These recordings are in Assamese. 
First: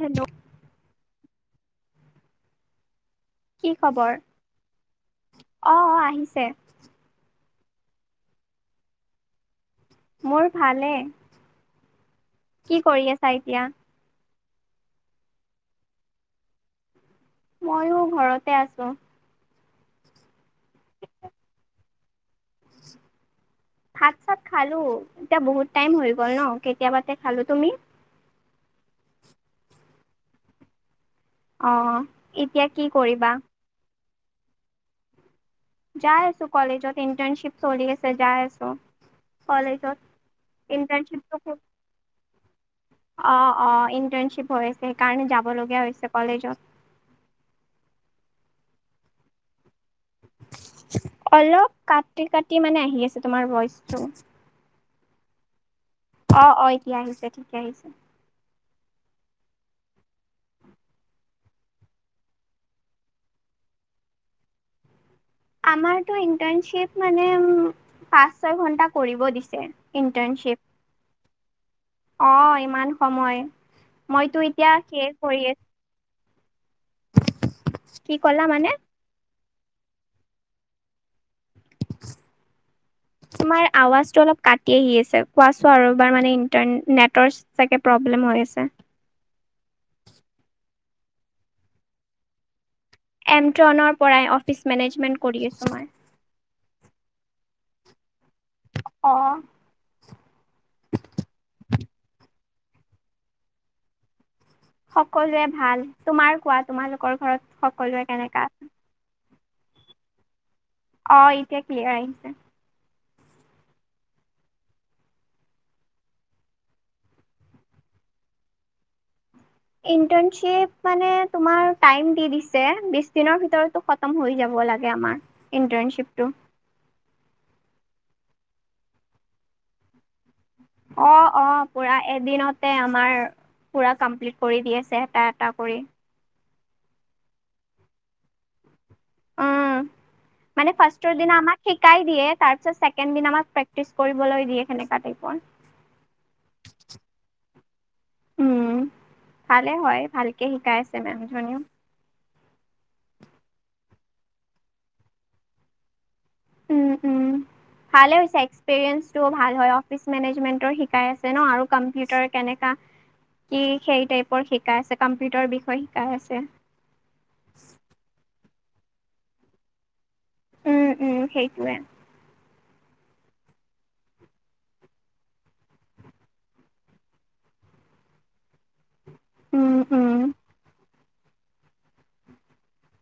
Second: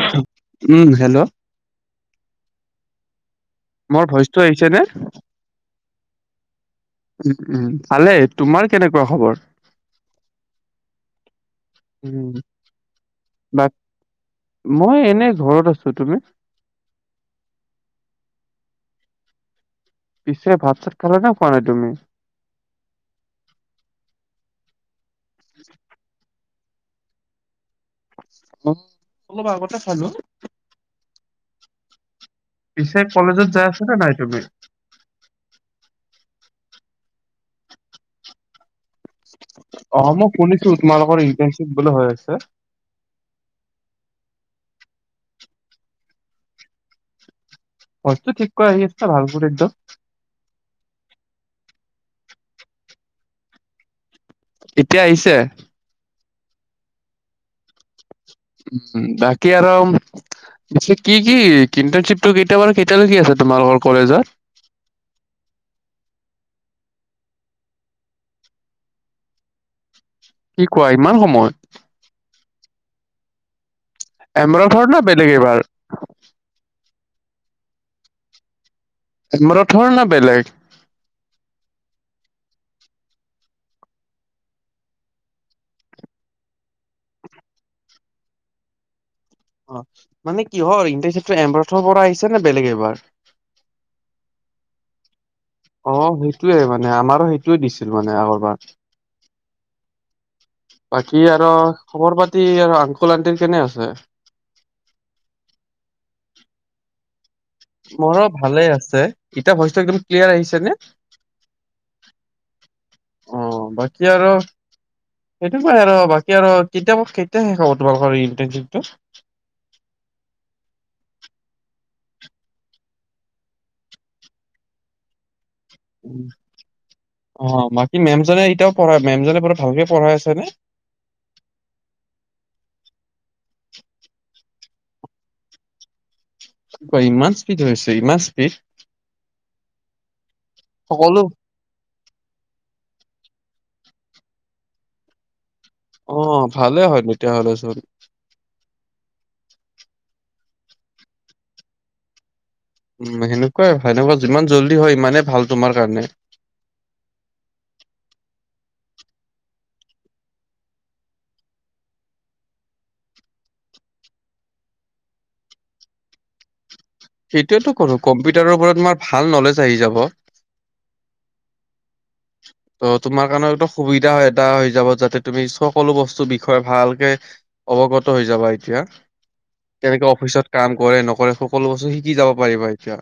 Hello um hello. কি মোৰ খবৰ? ভইচটো আহিছে নে? অ অ আহিছে। উ ভালে। তোমাৰ কেনেকুৱা খবৰ? মোৰ ভালে। উম, কি কৰি আছা বা এতিয়া? মই এনে ঘৰত আছো। তুমি? মইয়ো ঘৰতে আছো। পিছে ভাত চাত খেলা নে খোৱা নাই তুমি? ভাত চাত খালো এতিয়া বহুত টাইম হৈ গ'ল ন। কেতিয়াবাতে খালো। তুমি? অ অলপ আগতে খালো। অ। এতিয়া কি পিছে কৰিবা? কলেজত যাই আছ নে নাই তুমি? যাই আছো কলেজত ইণ্টাৰ্নশ্বিপ চলি আছে যাই আছো। কলেজ ত অ', মই শুনিছো তোমালোকৰ ইন্টাৰ্ণশিবটো খু ইন্টাৰ্ণশ্বিপ বোলে হৈ আছে। অ অ। ইণ্টাৰ্ণশ্বিপ হৈ আছে সেইকাৰণে যাবলগীয়া হৈছে কলেজত। অস্তো ঠিক কৰা আহি আছে ন ভাল পদেক দ। অলপ কাটি কাটি মানে আহি আছে তোমাৰ ভইচটো। এতিয়া আহিছে। অ অ এতিয়া আহিছে ঠিকে আহিছে। উ বাকী আৰম পিঠিত কি কি ইণ্টাৰ্ণশ্বিপটো কেতিয়াৰ পৰা কেতিয়ালৈ আছে তোমালোকৰ কলেজত। [inaudible] আমাৰ টো ইন্টাৰ্ণশ্বিটো মানে পাঁচ ছয় ঘন্টা কৰিব দিছে। কি কোৱা ইমান সময়? ইষ্টাৰ্ণশ্বিপ অ ইমান সময়। মইতো এতিয়া এমৰথৰ না সে বেলেগ কৰি এইবাৰ? আছ- কি কলা মানে? তোম ৰ থ না বেলেগ। তোমাৰ আৱাজটো অকন মান কাটি আহি আছে। কোৱাচোন আৰু এবাৰ মানে ইন্টাৰ নেটৰ চাগে প্ৰব্- লেম হৈ আছে। অ মানে কিহৰ ইন্টাৰ্ণশিবটো এমব্ৰথৰ পৰা আহিছে নে বেলেগ এবাৰ? এমন্টৰ পৰাই অফিচ মেনেজমেন্ট। কৰি আছো মই অ সেইটোয়ে মানে আমাৰো সেইটোয়ে দিছিল মানে আগৰ। অ' বাকী আৰু খবৰ পাত- টি আৰু আংকুল আন্তিৰ কেনে আছে? সকলোৱে ভাল। তোমাৰ কোৱা তোমালোকৰ ঘৰত? সকলোৱে মোৰ কেনেকা ভালে আছে। ইতিয়া ভইচটো একদম ক্লিয়াৰ আহিছে নে? অ এতিয়া ক্লিয়াৰ আহিছে। অ বাকী আৰু সেইটো পাৰে আৰ বাকী আৰ কেতিব কেতিয়া শেষ হব তোমালোকৰ ইন্টাৰ্ণশ্বিপটো? ইন্টাৰ্ণশ্বিপ মানে তোমাৰ টাইম দি দিছে বিছ দিনৰ ভিতৰতটো খতম হৈ যাব। লাগে আমাৰ। ইণ্টাৰ্ণশ্বিপটো অ বাকী মেমজনে এতিয়াও পঢ়াই মেমজনে পোৰা ভালকে পঢ়াই আছে নে? অ অ পুৰা এদিনতে আমাৰ পুৰা কমপ্লিট কৰি দি আছে এটা এটা কৰি। কোৱা ইমান স্পীড হৈছে ইমান স্পীড? উম মানে ফাষ্টৰ সকলো দিনা আমাক শিকাই দিয়ে তাৰপিছত ছেকেণ্ড দিনা আমাক প্ৰেক্টিচ কৰিবলৈ দিয়ে সেনেকা তাইপৰ। অহ ভালে হয় তেতিয়া হ'লেচোন। উম ভালে হয় ভালকে শিকাই আছে মেমজনীও। উম সেনেকুৱাই সেনেকুৱা যিমান জল্দি হয় ইমানেই ভাল তোমাৰ কাৰণে। উম উম। ভালেই হৈছে এক্সপ্ৰিয়েঞ্চটো ভাল হয় অফিচ মেনেজমেন্টৰ শিকাই আছে ন আৰু কম্পিউটাৰ কেনেকা কি সেই টাইপৰ শিকাই আছে কম্পিউটাৰ বিষয়ে শিকাই আছে। সেইটোয়েতো কৰো কম্পিউটাৰৰ ওপৰত তোমাৰ ভাল নলেজ আহি যাব। উম উম সেইটোৱে। ত তোমাৰ কাৰণেটো সুবিধা হয় এটা হৈ যাব যাতে তুমি সকলো বস্তুৰ বিষয়ে ভালকে অৱগত হৈ যাবা এ- তিয়া উম উম কেনেকে অফিচত কাম কৰে নকৰে সকলো বস্তু শিকি যাব পাৰিবা এতিয়া।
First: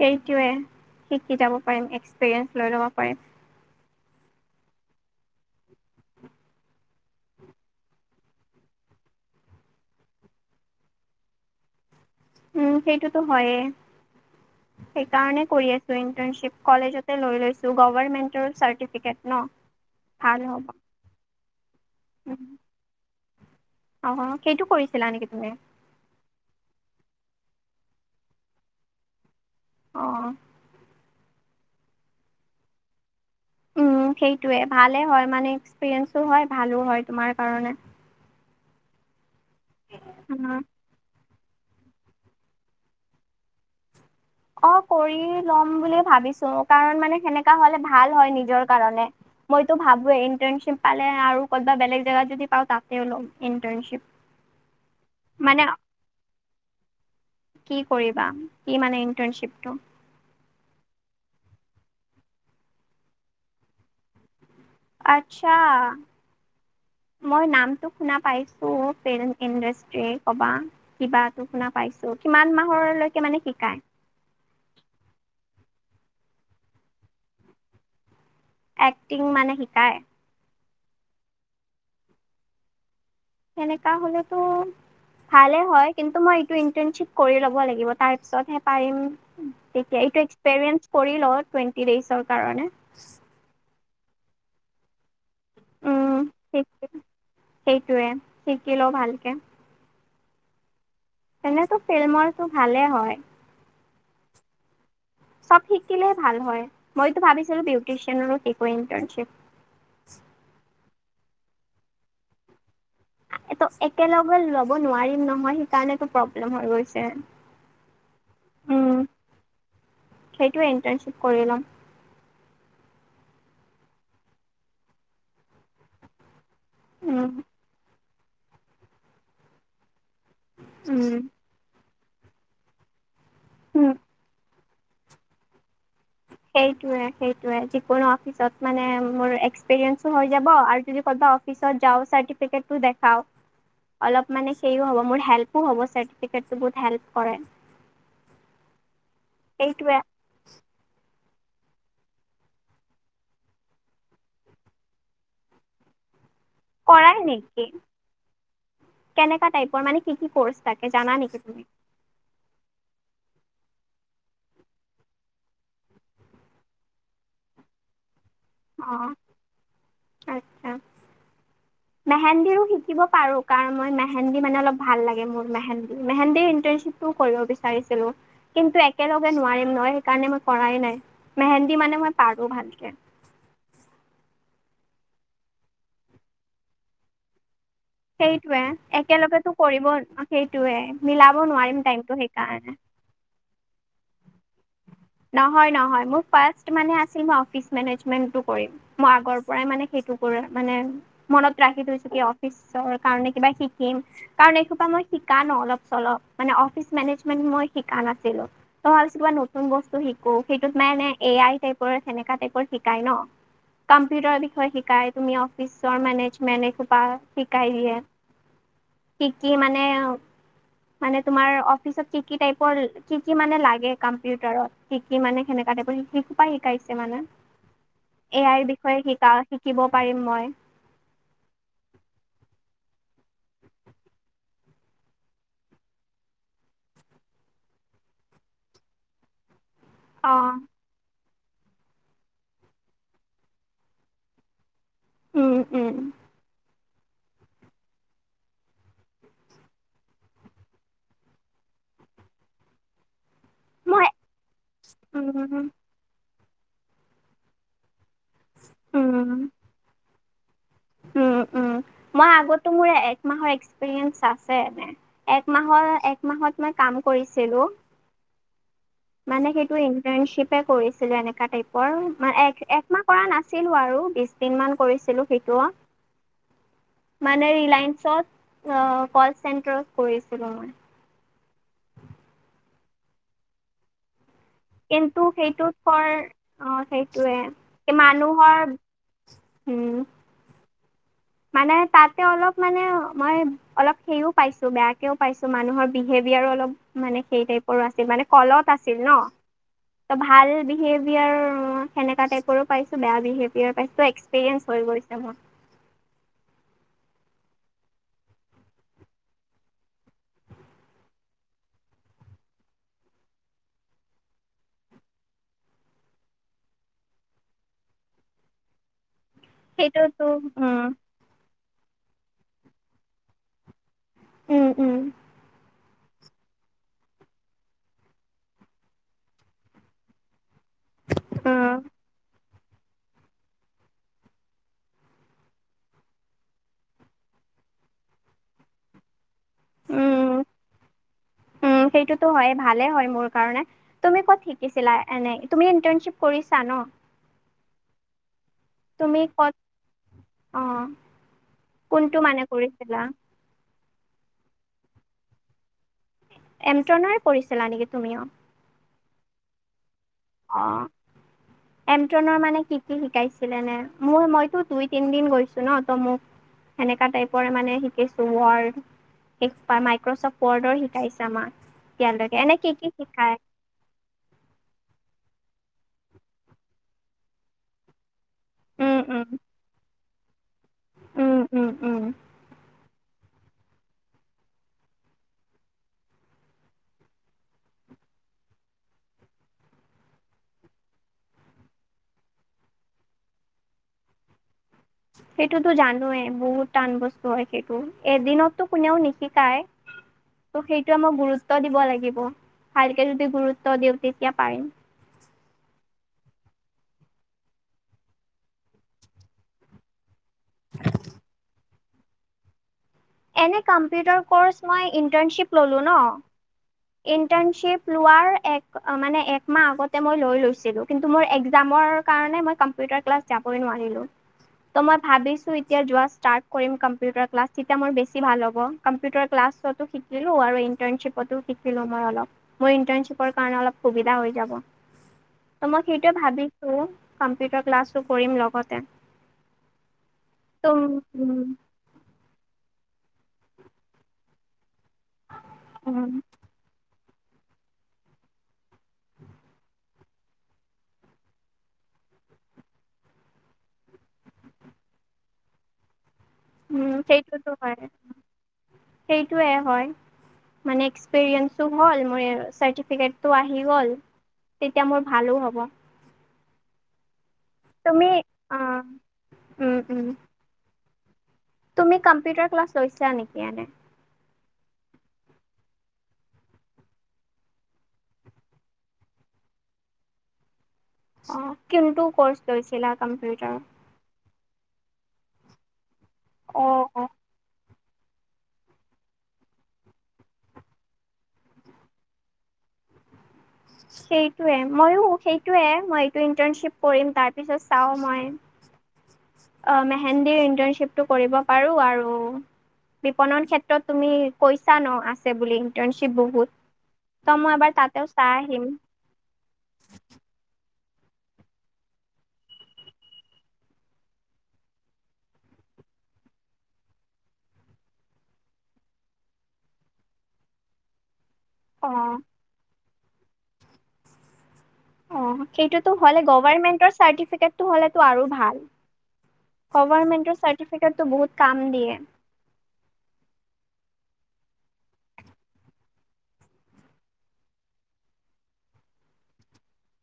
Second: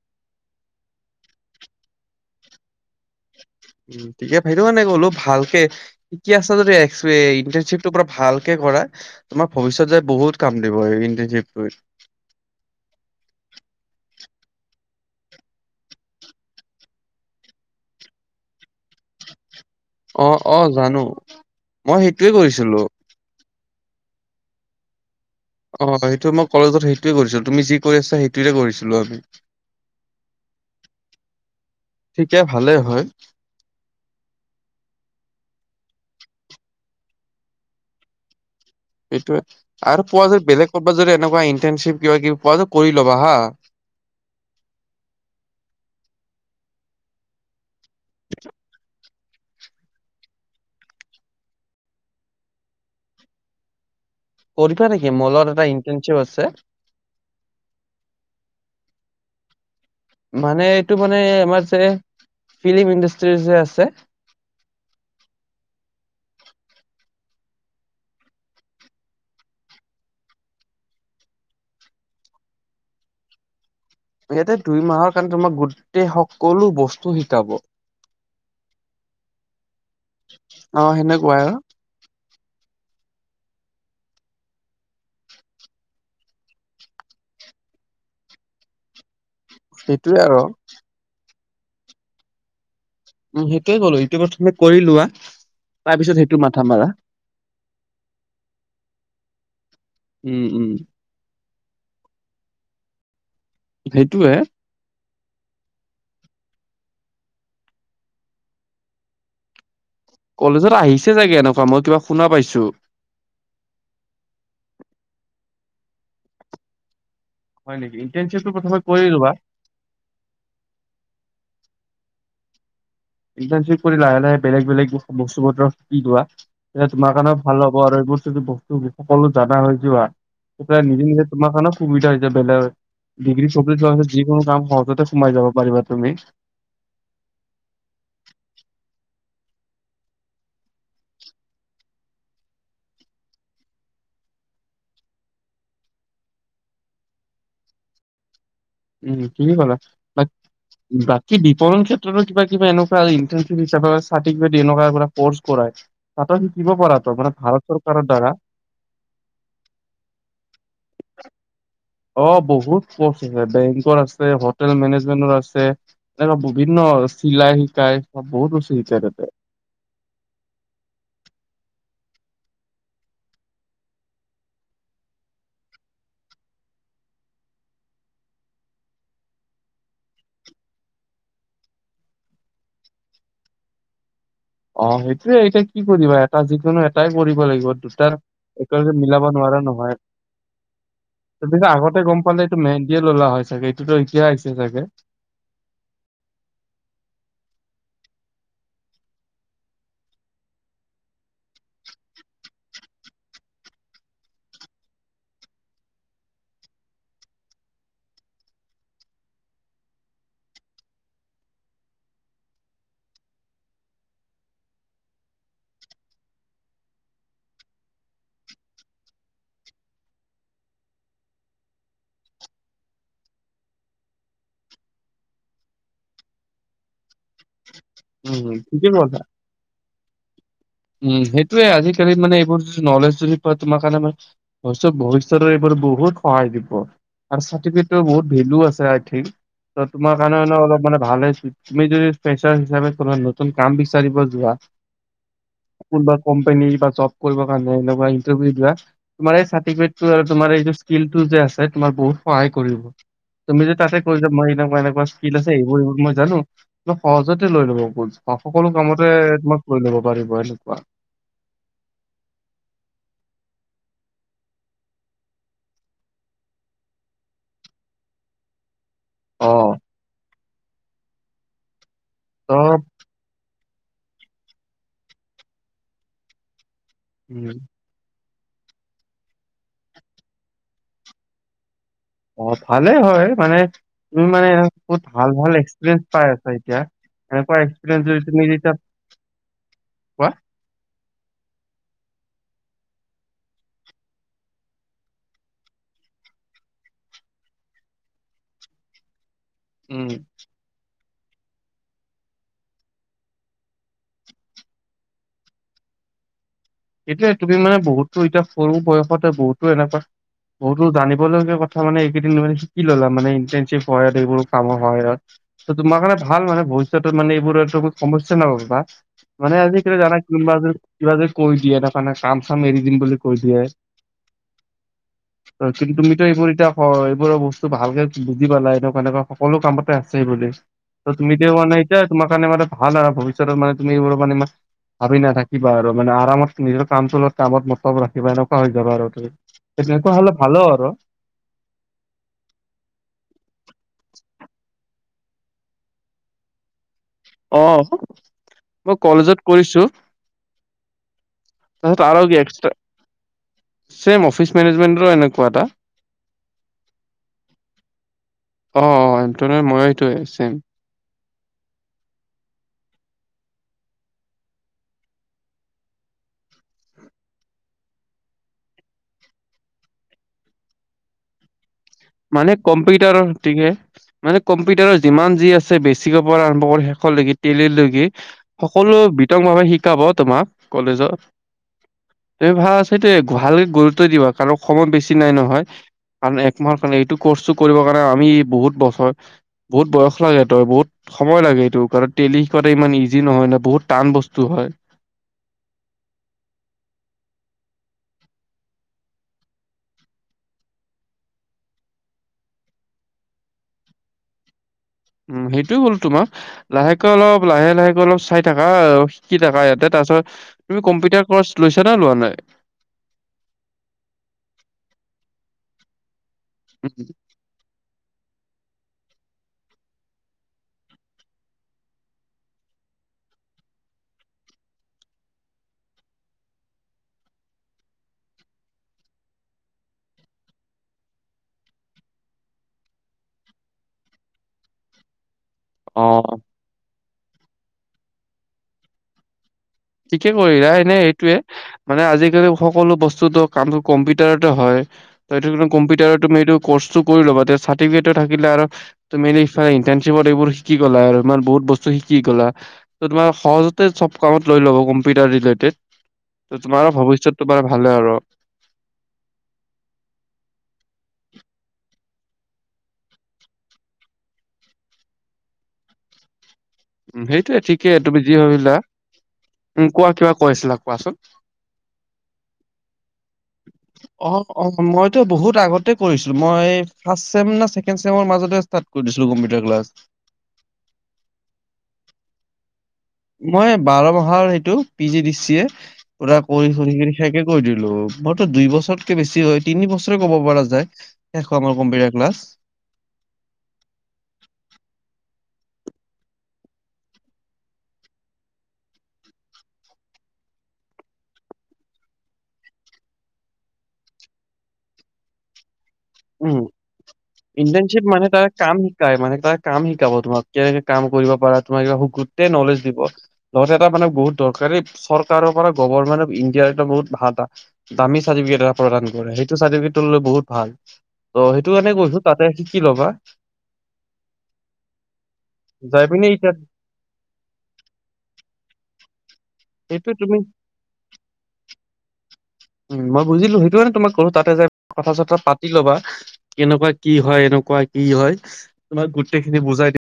সেইটোৱে শিকি যাব পাৰিম এক্সপিৰিয়েঞ্চ লৈ ল'ব পাৰিম। উ ঠিকেই সেইটো কাৰণে ক'লো ভালকে শিকি আছা যদি ইন্টাৰ্ণশ্বিপটো পৰা ভালকে কৰ- কৰা তোমাৰ ভৱিষ্যত যে বহুত কাম দিব এই ইন্টাৰশ্বিপটোৱে। উম সেইটোতো হয়েই। সেইকাৰণে কৰি আছো ইন্টাৰ্ণশ্বিপ কলেজতে লৈ লৈছো গভমেন্টৰ চাৰ্টিফিকেট ন। অ ভাল অ হ'ব। জানো মই সেইটোৱে কৰিছিলো। অ সেইটো কৰিছিলা নেকি? তুমি অ সেইটো মই কলেজত সেইটোৱে কৰিছিলো তুমি যি কৰি আছা সেইটোৰে কৰিছিলো আমি। অ। ঠিকে ভালে হয়। উম সেইটোৱে ভালে হয় মানে এক্সপিৰিয়েঞ্চো হয় ভালো হয় তোমাৰ কাৰণে। সেইটোয়ে আৰু পোৱা যায় অ বেলেগ ক'ৰবাত যদি এনেক- ইন্টাৰ্নশ্বিপ কিবা কিবি পোৱা ত কৰি ল'বা হা। অ কৰি লম বুলি ভাবিছো কাৰণ মানে সেনেকা হলে ভাল হয় নিজৰ কাৰণে। মইটো ভাবো এ ইন্টাৰ্ণশ্বিপ পালে আৰু কৰোঁবা বেলেগ জেগাত যদি পাও ততেও লম ইন্টাৰ্ণশ্বিপ। কৰিবা নেকি মোৰ লগত মানে এটা ইন্টাৰ্ণশ্বিপ আছে কি কৰিবা কি মানে? ইন্টাৰ্ণশ্বিপটো। মানে এইটো মানে আমাৰ যে ফিল্ম ইণ্ডাষ্ট্ৰি যে আছে। আচ্ছা। মই নামটো শুনা পাইছো পেৰেন ইডিষ্ট্ৰি কবা কিবাটো শুনা পাইছো। কিমান মাহলৈকে মানে শিকায়। ইয়াতে দুই মাহৰ কাৰণে তোমাক গোটেই সকলো বস্তু শিকাব। এক্টিং মানে শিকায়। অ সেনেকুৱাই অ এনেকা হলেতো ভালে হয় কিন্তু মই এটো ইন্টাৰ্ণশ্বিপ কৰি লব লাগিব তাৰ পিছত হে পাৰিম। সেইটোয়ে এইটো আৰু এক্সপৰিয়েঞ্চ কৰি লও টুৱেন্টিডেজৰ কাৰণে। উ সেইটোয়ে ক'লো ইটো প্ৰথমে কৰি লোৱা। তাৰ পিছত উম সেইটো মাথা মাৰা। সেইটোৱে শিকি লওঁ ভালকে উম উম। এনেতো ফেলমৰটো ভালে হয়। সেইটোয়ে চব শিকিলেই ভাল হয় মইতো ভাবিছিলোঁ বিউটিচিয়ানৰো শিকো ইণ্টাৰ্ণশ্বিপ। কলেজত আহিছে চাগে এনেকুৱা মই কিবা শুনা পাইছোঁ। এত একেলগে লব নোৱাৰিম নহয় সেইকাৰণটো প্ৰব্লেম হৈ গৈছে। হয় নেকি ইণ্টাৰ্ণশ্বিপটো প্ৰথমে উম কৰি লোৱা সেইটোৱে ইন্টাৰ্নশিপ কৰি লম। ইণ্টাৰ্ণশ্বিপ কৰি লাহে লাহে বেলেগ বেলেগ বস্তু বোৰ শিকি লোৱা। এতিয়া তোমাৰ উম কাৰণেও ভাল হ'ব আৰু এইবোৰ যদি বস্তু সকলো জানা হৈ যোৱা নিজে উম নিজে তোমাৰ কাৰণও সুবিধা হৈ যায় বেলেগ ডিগ্ৰী কমপ্লিট হোৱা উম হ'লে যিকোনো কাম সক- জতে সোমাই যাব পাৰিবা তুমি। সেইটোৱে সেইটোৱে যিকোনো অফিচত মানে মোৰ এস্কপিৰিয়েন্স হৈ যাব আৰু তুমি ক'ত বা অফিচত যাও চাৰ্টিফিকেটো দেখাও অলপ সেয়ো হব মোৰ হেল্প হ'ব চাৰ্টিফিকেটো বহুত হেলপ কৰে। উম কি কি কলা সেইটোৱে বা বা কি বিপণন ক্ষেত্ৰতো কিবা কিবা এনেকুৱা ইন্টাৰ্ণশ্বিপ হিচাপে চাৰ্টিফিকেট এনেকুৱা কৰ্চ কৰায়। শিকিব পৰাটো কৰাই মানে ভাৰত নেকি চৰকাৰৰ দ্বাৰা। কেনেকা টাইপৰ মানে কি কি কৰ্চ থাকে জানা নেকি তুমি। অ বহুত কৰ্চ আছে বেংকৰ আছে হোটেল মেনেজমেন্টৰ আছে। এনেকুৱা বিভিন্ন চিলাই শিকাই। অ বহুত বস্তু অ শিকায় তাতে। মেহেন্দিৰো শিকিব পাৰো কাৰণ মই মেহেন্দী মানে অলপ ভাল লাগে মোৰ মেহেন্দী মেহেন্দিৰ ইন্ট- শ্বিপটো কৰিব বিচাৰিছিলো। কিন্তু একেলগে নোৱাৰিম নহয় সেইকাৰণে মই কৰাই নাই, মেহেন্দী মানে মই পাৰো ভালকে। অ সেইটোয়ে এতিয়া কি কৰিবা এটা যিকোনো এটাই কৰিব লাগিব। দুটাৰ সেইটোৱে একেলগে মিলাব একেলগেতো নোৱাৰা কৰিব নহয় সেইটোৱে মিলাব তাৰপিছত নোৱাৰিম আগতে টাইমটো গম পালে এইটো সেইকাৰণে মেইন দিয়ে ল'লা হয় চাগে এইটোতো এতিয়া আহিছ- নহয় নহয় মোৰ ফাষ্ট মানে আছিল মই অফিচ মেনেজ। মেনটো কৰিম মই আগৰ পৰাই মানে সেইটো কৰাৰ মানে মনত ৰাখি থৈছোঁ কি অফিচৰ কাৰণে কিবা শিকিম কাৰণ এসোপা মই শিকা নো অলপ চলপ মানে অফিচ মেনেজমেন্ট মই শিকা। নাচিছিলোঁ হ'লছ বোৱাই নোব নতুন বস্তু শিকো সেইটোত মানে এ আই টাইপৰ সেনেকা টাইপৰ শিকাই ন। কাম্পিউটাৰ বিষয়ে শিকায় তুমি অফিচৰ মেনেজমেণ্ট এসোপা শিকায় দিয়ে। কি কি মানে মানে তোমাৰ অফিচত কি কি টাইপৰ কি কি মানে লাগে কাম কম্পিউটাৰত শিকি মানে সেনেকা তাইপৰ সেইসোপা শিকাইছে মানে। এ উম আই ঠিকে বিষয়ে কথা শিকা শিকিব পাৰিম মই। উম সেইটোয়ে আজিকালি মানে এইবোৰ য নলেজ যদি পোৱা তোমাৰ কাৰণে মান ভৱিষ্যতৰ এইবোৰ বহুত সহায় দিব আৰু চাৰ্টিফিকেটো বহুত ভেলো আছে আইথিং। ত তোমাৰ অ কাৰণে অলপ মানে ভালে হৈ- তুমি যদি ফ্ৰেচাৰ হিচাপে কৰা নতুন কাম বিচাৰিব যোৱা। উম উম। কোনবা কম্পেনী বা জব কৰিবৰ কাৰণে এনেকুৱা ইণ্টাৰ্ভিও যোৱা তোমাৰ এই চাৰ্টিফিকেটো আৰু তোমাৰ এই স্কিলটো যে আছে তোমাৰ বহুত সহায় কৰিব। তুমি যে তাতে কৈ যা মই এনেকুৱা এনেকুৱা উম স্কিল আছে সেইবোৰ এইবোৰ মই জানো। অলপ সহজতে লৈ ল'ব বুজ সকলো কামতে উম তোমাক লৈ ল'ব পাৰিব এনেক। উম উম মই আগতো মোৰ একমাহৰ এক্স- প্ৰীয়েঞ্চ আছে। একমাহৰ একমাহত মই কাম কৰিছিলো। [inaudible] মানে অ সেইটো ইন্টাৰ্ণশ্বিপে কৰিছিলে এনেকা টাইপৰ ত একমাহ কৰা নাছ- চিলো আৰু বিছ দিন মান কৰিছিলো সেইটো মানে উম ৰিলায়ন্সত কল চেন্টাৰত কৰিছিলো মই। অ ভালে হয় মানে তুমি মানে এ বহুত কিন্তু ভাল ভাল সেইটোত এক্সপিৰিয়েঞ্চ ফৰ পাই আছা অ এতিয়া সেইটোৱে এনেকুৱা এই এক্সিয়েঞ্চ তুমি মানুহৰ যেতিয়া উম। পোৱা মানে তাতে অলপ মানে মই অলপ সেও পাইছো বেয়াকেও পাইছো মানুহৰ বিহেৱ বি আৰ অলপ মানে হেৰি টাইপৰ আছিল মানে কলত আছিল নহ। উম ত ভাল বিহেব বি আৰ সেনেকা টাইপৰো পাইছো বেয়া বিহেভিয়াৰ পাইছো এক্সপেৰিয়েঞ্চ হৈ গৈছে মোৰ। [inaudible] এতিয়া তুমি মানে বহুতো এতিয়া সৰু বয়সতে বহুতো এনেকুৱা বহুতো জানিবলগীয়া কথা মানে এইকেইদিন মানে শিকি ললা মানে ইন্টাৰ্ণশ্বিপ হয় এইবোৰ কামৰ সহায়ত। ত তোমাৰ কাৰণে ভাল মানে ভৱিষ্যতৰ মানে এইবোৰৰ সমস্যা নাপাবা। মানে আজি কালি জানা সেইটোতো কোনোবাই যদি উম কিবা যদি এটা কাৰানে কাম চাম এৰি দিম বুলি কৈ দিয়ে। উম উম। ত' কিন্তু তুমিতো এইবোৰ এতিয়া এইবোৰৰ বস্তু ভালকে বুজি পালা এনেকুৱা এনেকুৱা সকলো কামতে আছেই বুলি। ত তুমি দেঅ উম মানে এতিয়া তোমাৰ কাৰানে মা- ভাল আৰু ভৱিষ্যতৰ মানে তুমি এইবোৰ মানে ইমান ভাবি নাথাকিবা আৰু। মানে আৰামত নিজৰ কাম চলোৱাত কামত মস্তব ৰাখিবা এনেকুৱা হৈ যাব আৰু তুমি। সেনকা হ'লে উম ভাল আৰ। উম সেইটোতো হয় ভালে হয় মোৰ কাৰণে তুমি ক'ত শিকিছিলা? এনে তুমি ইণ্টাৰ্ণশ্বিপ কৰিছা ন? অহ মই তুমি কলেজত ক'ত কৰিছো। অ কোনটো তাৰ আৰু কি মানে কৰিছিলা এক্সট্ৰা অফিচ মেনেজমেন্টৰ এনেকুৱা এটা। এমট্ৰনৰে পৰিছিলা নেকি তুমিও? অ অ এন্ত্ৰণৰ মই এটোৱে চেম। ন্ত্ৰণৰ মানে কি কি শিকাইছিলে নে, মোৰ মইতো দুই তিন দিন গৈছো ন ত মোক সেনেকা টাইপৰ মানে শিকিছো ৱৰ এক্স মাইক্ৰচফ্ট ৱৰ্ডৰ শিকাইছে আমাৰ। মানে কম্পিউটাৰৰ তিকে মানে কম্পিউটাৰৰ যিমান যি আছে বেছিকৈ পৰা আৰম্ভ কৰি শেষলৈকে তেলিলৈকে। সকলো উম উম বিতংভাৱে শিকাব তোমাক কলেজত। উম উম উম তুমি ভাজ সেইটোৱে ভালকে গুৰুত্ব দিবা কাৰ সময় বেছি নাই নহয় কাৰণ এক্স- তোমাৰ কাৰণে এইটো কৰ্চটো কৰিব কাৰণে আমি বহুত বছৰ বহুত বয়স লাগে টো বহুত সময় লাগে। সেইটো কাৰণ তেলি কৰাটো ইমান ইজি নহয় ন বহুত টান বস্তু হয়। সেইটোতো জানোই বহুত টান বস্তু হয় সেইটো এদিনতো কোনেও নিশিকাই। ত সেইটো আমাক গুৰুত্ব দিব লাগিব ভালকে যদি গুৰুত্ব দিওঁ তেতিয়া পাৰিম। উম সেইটো হ'ল তোমাক লাহেকে অলপ লাহে লাহেকে অলপ চাই থাকা শিকি থাকা ইয়াতে তাছত তুমি কম্পিউটাৰ কৰ্চ লৈছা নে লোৱা নাই? এনে কম্পিউটাৰ কৰ্চ মই ইন্টাৰ্ণশ্বিপ ললো উম, নহ ইন্টাৰ্ণশ্বিপ লোৱাৰ এক মানে একমাহ আগতে মই লৈ লৈছিলো কিন্তু মোৰ একজামৰ কাৰণে মই পা কম্পিউটাৰ ক্লাছ যাবই নোৱাৰিলো ত মই ভাবিছো এতিয়া যোৱা ষ্টাৰ্ত কৰিম কম্পিউটাৰ ক্লাছ তেতিয়া মোৰ বেছি ভাল হ'ব। কম্পিউটাৰ ক্লাছতটো শিকিলো আৰু ইন্টাৰনছিপটো শিকিলো মই অলপ। ইণ্টাৰ্ণশ্বিপৰ কাৰণে অলপ সুবিধা হৈ যাব। ত মই সেইটোৱে অ', ভাবিছোঁ কম্পিউটাৰ ক্লাছো কৰিম লগতে। ঠিকে ত' কৰিলা। উম, এনে এইটোৱে মানে আজি-কালি ওখ সকলো বস্তুটো কামতো কম্পিউটাৰতে হয়। [unintelligible] উম, কম্পিউটাৰত তুমি এইটো কৰ্ছটো কৰি লবা তে চাৰ্টিফিকেটটো থাকিলে আৰু তুমি [unintelligible] ইন্টাৰশ্বিপত এইবোৰ শিকি গলা আৰু ইমান বহুত বস্তু শি কি ক'লা? ত তোমাৰ সহজতে চব কামত লৈ ল'ব কম্পিউটাৰ ৰিলেটেত। উম সেইটোতো হয় সেইটোয়ে হয় মানে এক্সপিৰিয়েঞ্চো হ'ল, মোৰ চাৰ্টিফিকেটটো আহি গ'ল। তেতিয়া মোৰ ভালো হ'ব। উ, সেইটোৱে ঠিকেই তুমি যি ভাবিলা। উম, উ, উম, কোৱা কিবা কৈ আছিলা, কোৱাচোন। তুমি কম্পিউটাৰ ক্লাছ লৈছা নেকি? এনে? অ-অ মই টো বহুত আগতে কৰিছিলো। মই ফাচ চেম নে ছেকেণ্ড চেমৰ মাজতে ষ্টাৰ্ট কৰি দিছো কম্পিউটাৰ ক্লাছ। অ কোনতো কৰ্চ লৈছিলা কম্পিউটাৰৰ? মই বাৰ মাহৰ সেইটো P G D C A পুৰা পঢ়ি অ', চৰি কৰি অ'। কৰি শেষে কৰি দিলো। হেল্ল, মইটো দুই বছৰতকে বেছি হয় তিনি বছৰে কব পৰা যায় শেষ হোৱা আমাৰ কম্পিউটাৰ ক্লাছ। [inaudible] সেইটোৱে, মইয়ো সেইটোৱে, মই এই ইন্টানশ্বিপ কৰিম। তাৰ পিছত চাও মই। অ মেহেন্দিৰ ইণ্টানশ্বিপটো কৰিব পাৰো আৰু বিপণন ক্ষেত্ৰত তুমি কৈছা ন আছে বুলি ইন্টানশ্বিপ বহুত। ত' মই এবাৰ ইন্টানশ্বিপ তাতেও মানে চাই তাৰ আহিম। কাম শিকায় মানে তাত কাম শিকাব তোমাক কিবা-কিবি। কাম কৰিব পাৰা তোমাৰ কিবা গোটেই নলেজ দিব। লগতে এটা মানে বহুত দৰকাৰী চৰকাৰৰ পৰা গৰমেন্ট অফ ইণ্ডিয়া এটা বহুত ভাল দামী চাৰ্টিফিকেট এটা প্ৰদান কৰে সেইটো চাৰ্টিফিকেট ত বহুত ভাল অ সেইটো মানে অ', [unintelligible] শিকি ল'বা। অ সেইটোতো যাই হলে পিনে এতিয়া গভাৰমেনটৰ চাৰ্টিফিকেটটো হ'লেটো আৰু ভাল। সেইটো তুমি গভাৰমেণ্টৰ চাৰ্টিফিকেটতটো বহুত কাম দিয়ে। বোলো তাতে যাই কথা-চথা পাতি লবা। কেনেকুৱা কি হয়, এনেকুৱা কি হয়। তোমাৰ গোটেইখিনি বুজাই দি